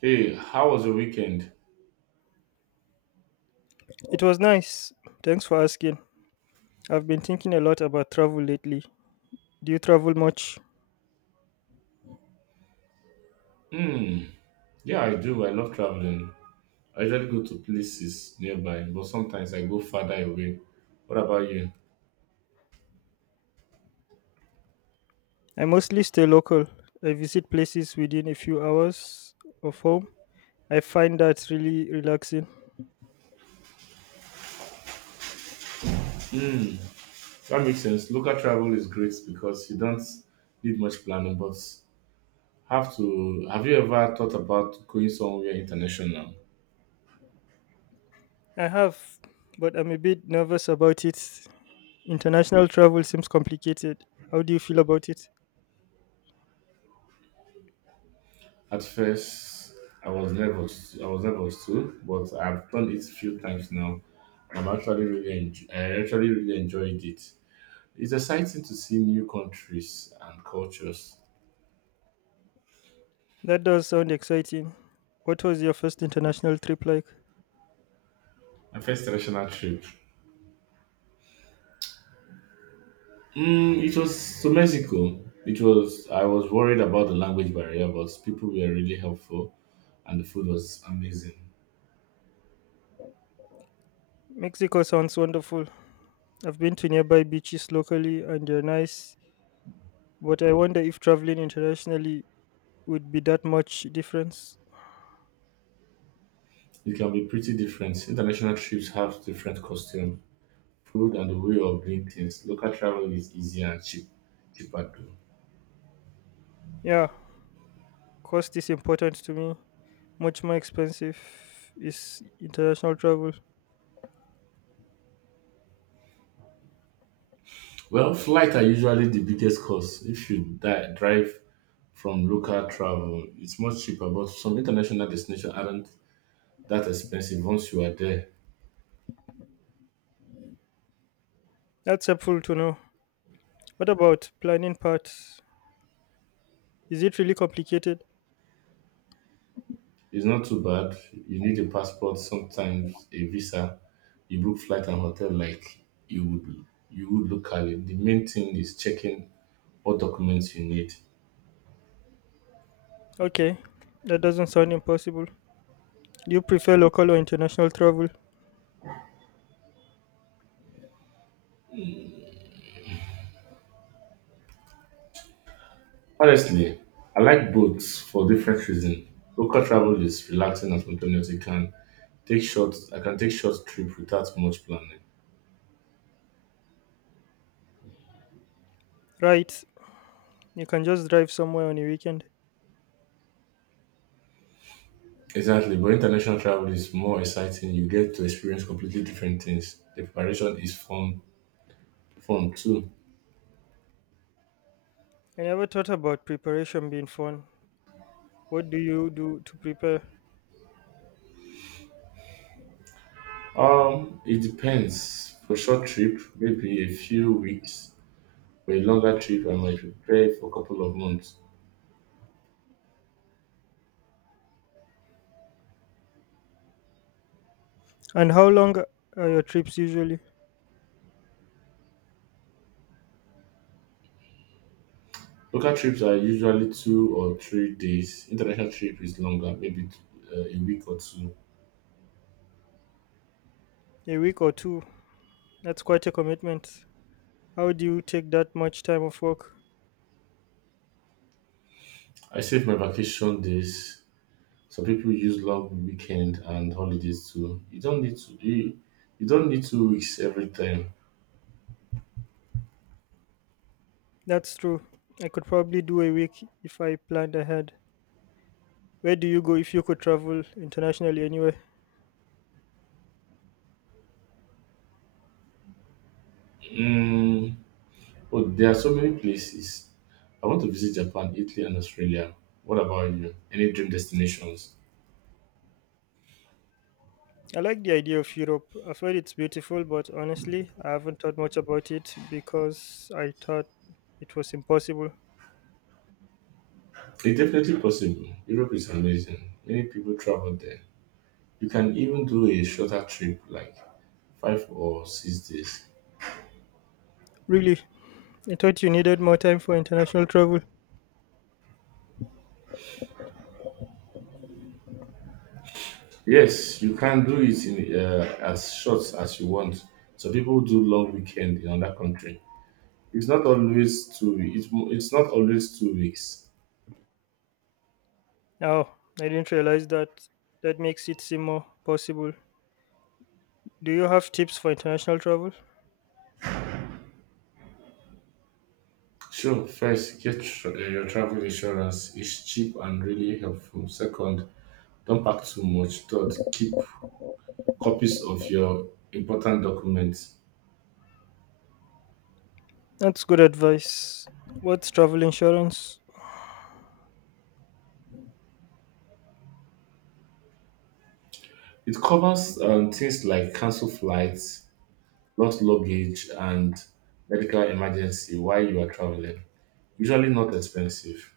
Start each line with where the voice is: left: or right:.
right: Hey, how was your weekend?
left: It was nice. Thanks for asking. I've been thinking a lot about travel lately. Do you travel much?
right: Hmm. Yeah, I do. I love traveling. I usually go to places nearby, but sometimes I go farther away. What about you?
left: I mostly stay local. I visit places within a few hours of home. I find that really relaxing.
right: Hmm. That makes sense. Local travel is great because you don't need much planning, but have to. Have you ever thought about going somewhere international?
left: I have, but I'm a bit nervous about it. International travel seems complicated. How do you feel about it?
right: At first, I was nervous too, but I've done it a few times now. I actually really enjoyed it. It's exciting to see new countries and cultures.
left: That does sound exciting. What was your first international trip like?
right: My first international trip. It was to Mexico. It was I was worried about the language barrier, but people were really helpful and the food was amazing.
left: Mexico sounds wonderful. I've been to nearby beaches locally and they're nice, but I wonder if traveling internationally would be that much difference.
right: It can be pretty different. International trips have different costume, food and the way of doing things. Local travel is easier and cheaper too.
left: Yeah, cost is important to me. Much more expensive is international travel.
right: Well, flights are usually the biggest cost. If you drive from local travel, it's much cheaper, but some international destinations aren't that expensive once you are there.
left: That's helpful to know. What about planning parts? Is it really complicated?
right: It's not too bad. You need a passport, sometimes a visa. You book flight and hotel like you would locally. The main thing is checking what documents you need.
left: Okay, that doesn't sound impossible. Do you prefer local or international travel?
right: Honestly, I like both for different reasons. Local travel is relaxing and spontaneous. You can take short I can take short trip without much planning.
left: Right, you can just drive somewhere on a weekend.
right: Exactly, but international travel is more exciting. You get to experience completely different things. The preparation is fun too.
left: I never thought about preparation being fun. What do you do to prepare?
right: It depends. For short trip, maybe a few weeks. For a longer trip, I might prepare for a couple of months.
left: And how long are your trips usually?
right: Local trips are usually 2 or 3 days. International trip is longer, maybe a week or two.
left: A week or two? That's quite a commitment. How do you take that much time off work?
right: I save my vacation days. Some people use long weekend and holidays too. You don't need to. You don't need 2 weeks every time.
left: That's true. I could probably do a week if I planned ahead. Where do you go if you could travel internationally anyway?
right: Mm, but there are so many places. I want to visit Japan, Italy, and Australia. What about you? Any dream destinations?
left: I like the idea of Europe. I've heard it's beautiful, but honestly, I haven't thought much about it because I thought it was impossible.
right: It's definitely possible. Europe is amazing. Many people travel there. You can even do a shorter trip, like 5 or 6 days.
left: Really, I thought you needed more time for international travel.
right: Yes, you can do it in as short as you want. So people do long weekend in other country. It's not always 2 weeks.
left: Oh, I didn't realize that. That makes it seem more possible. Do you have tips for international travel?
right: Sure, first get your travel insurance. It's cheap and really helpful. Second, don't pack too much. Third, keep copies of your important documents.
left: That's good advice. What's travel insurance?
right: It covers things like cancelled flights, lost luggage, and medical emergency while you are traveling. Usually not expensive.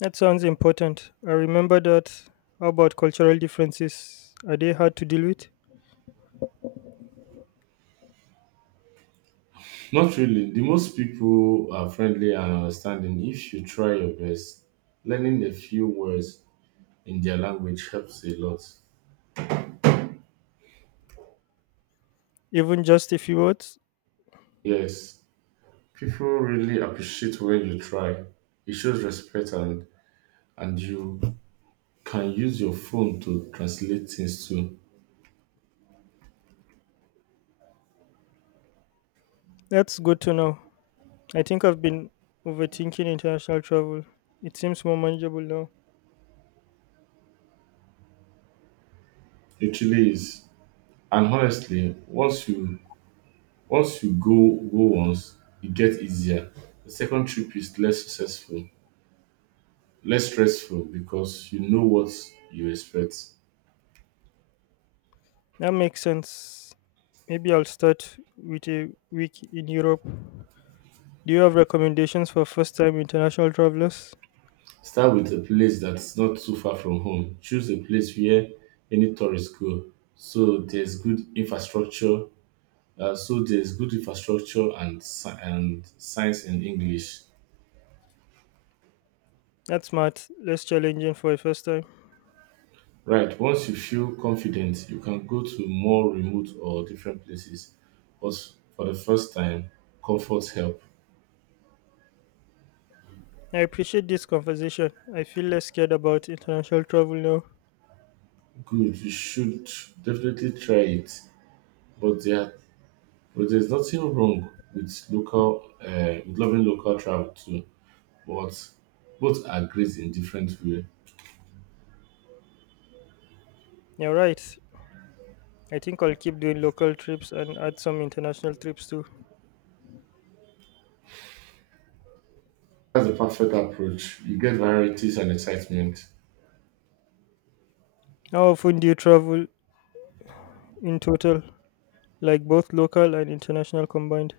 left: That sounds important. I remember that. How about cultural differences? Are they hard to deal with?
right: Not really. The most people are friendly and understanding if you try your best. Learning a few words in their language helps a lot.
left: Even just a few words?
right: Yes, people really appreciate when you try. It shows respect and you can use your phone to translate things too.
left: That's good to know. I think I've been overthinking international travel. It seems more manageable now.
right: It really is. And honestly, once you go once, it gets easier. The second trip is less stressful because you know what you expect.
left: That makes sense. Maybe I'll start with a week in Europe. Do you have recommendations for first time international travelers?
right: Start with a place that's not too far from home. Choose a place where any tourists go. So there's good infrastructure. So there's good infrastructure and and science in English.
left: That's smart, less challenging for a first time.
right: Right. Once you feel confident, you can go to more remote or different places. But for the first time, comfort helps.
left: I appreciate this conversation. I feel less scared about international travel now.
right: Good, you should definitely try it. But there, but there's nothing wrong with with loving local travel too. But both are great in different ways.
left: You're right. I think I'll keep doing local trips and add some international trips too.
right: That's the perfect approach. You get varieties and excitement.
left: How often do you travel in total, like both local and international combined?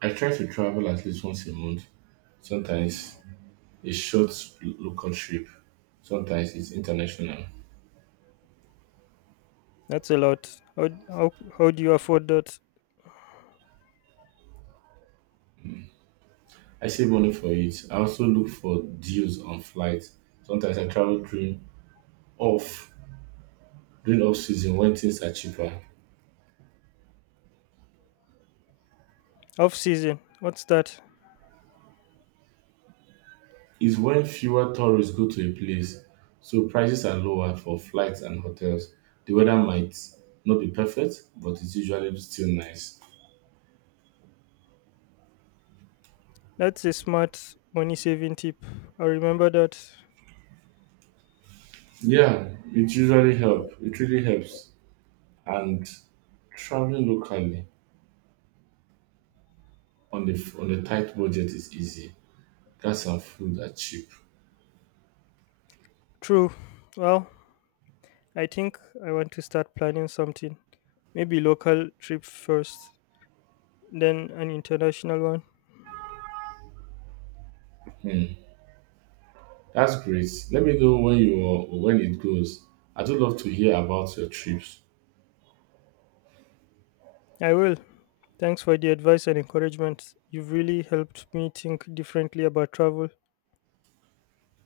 right: I try to travel at least once a month. Sometimes a short local trip. Sometimes it's international.
left: That's a lot. How do you afford that?
right: I save money for it. I also look for deals on flights. Sometimes I travel off during off season when things are cheaper.
left: Off season. What's that?
right: Is when fewer tourists go to a place, so prices are lower for flights and hotels. The weather might not be perfect, but it's usually still nice.
left: That's a smart money saving tip. I remember that.
right: Yeah, it usually helps. It really helps. And traveling locally on the tight budget is easy. Gas and food are cheap.
left: True. Well, I think I want to start planning something. Maybe local trip first, then an international one.
right: Hmm, that's great. Let me know when it goes. I do love to hear about your trips.
left: I will. Thanks for the advice and encouragement. You've really helped me think differently about travel.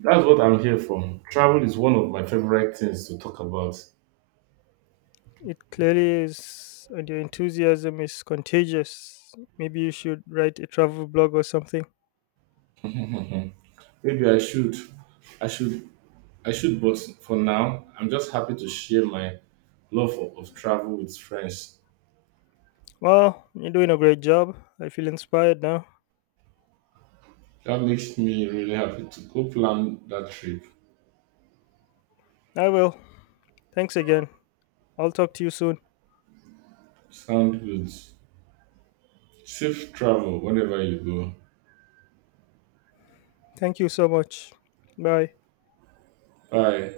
right: That's what I'm here for. Travel is one of my favorite things to talk about.
left: It clearly is, and your enthusiasm is contagious. Maybe you should write a travel blog or something.
right: Maybe I should. I should. I should, but for now, I'm just happy to share my love of travel with friends.
left: Well, you're doing a great job. I feel inspired now.
right: That makes me really happy to go plan that trip.
left: I will. Thanks again. I'll talk to you soon.
right: Sound good. Safe travel whenever you go.
left: Thank you so much. Bye.
right: Bye.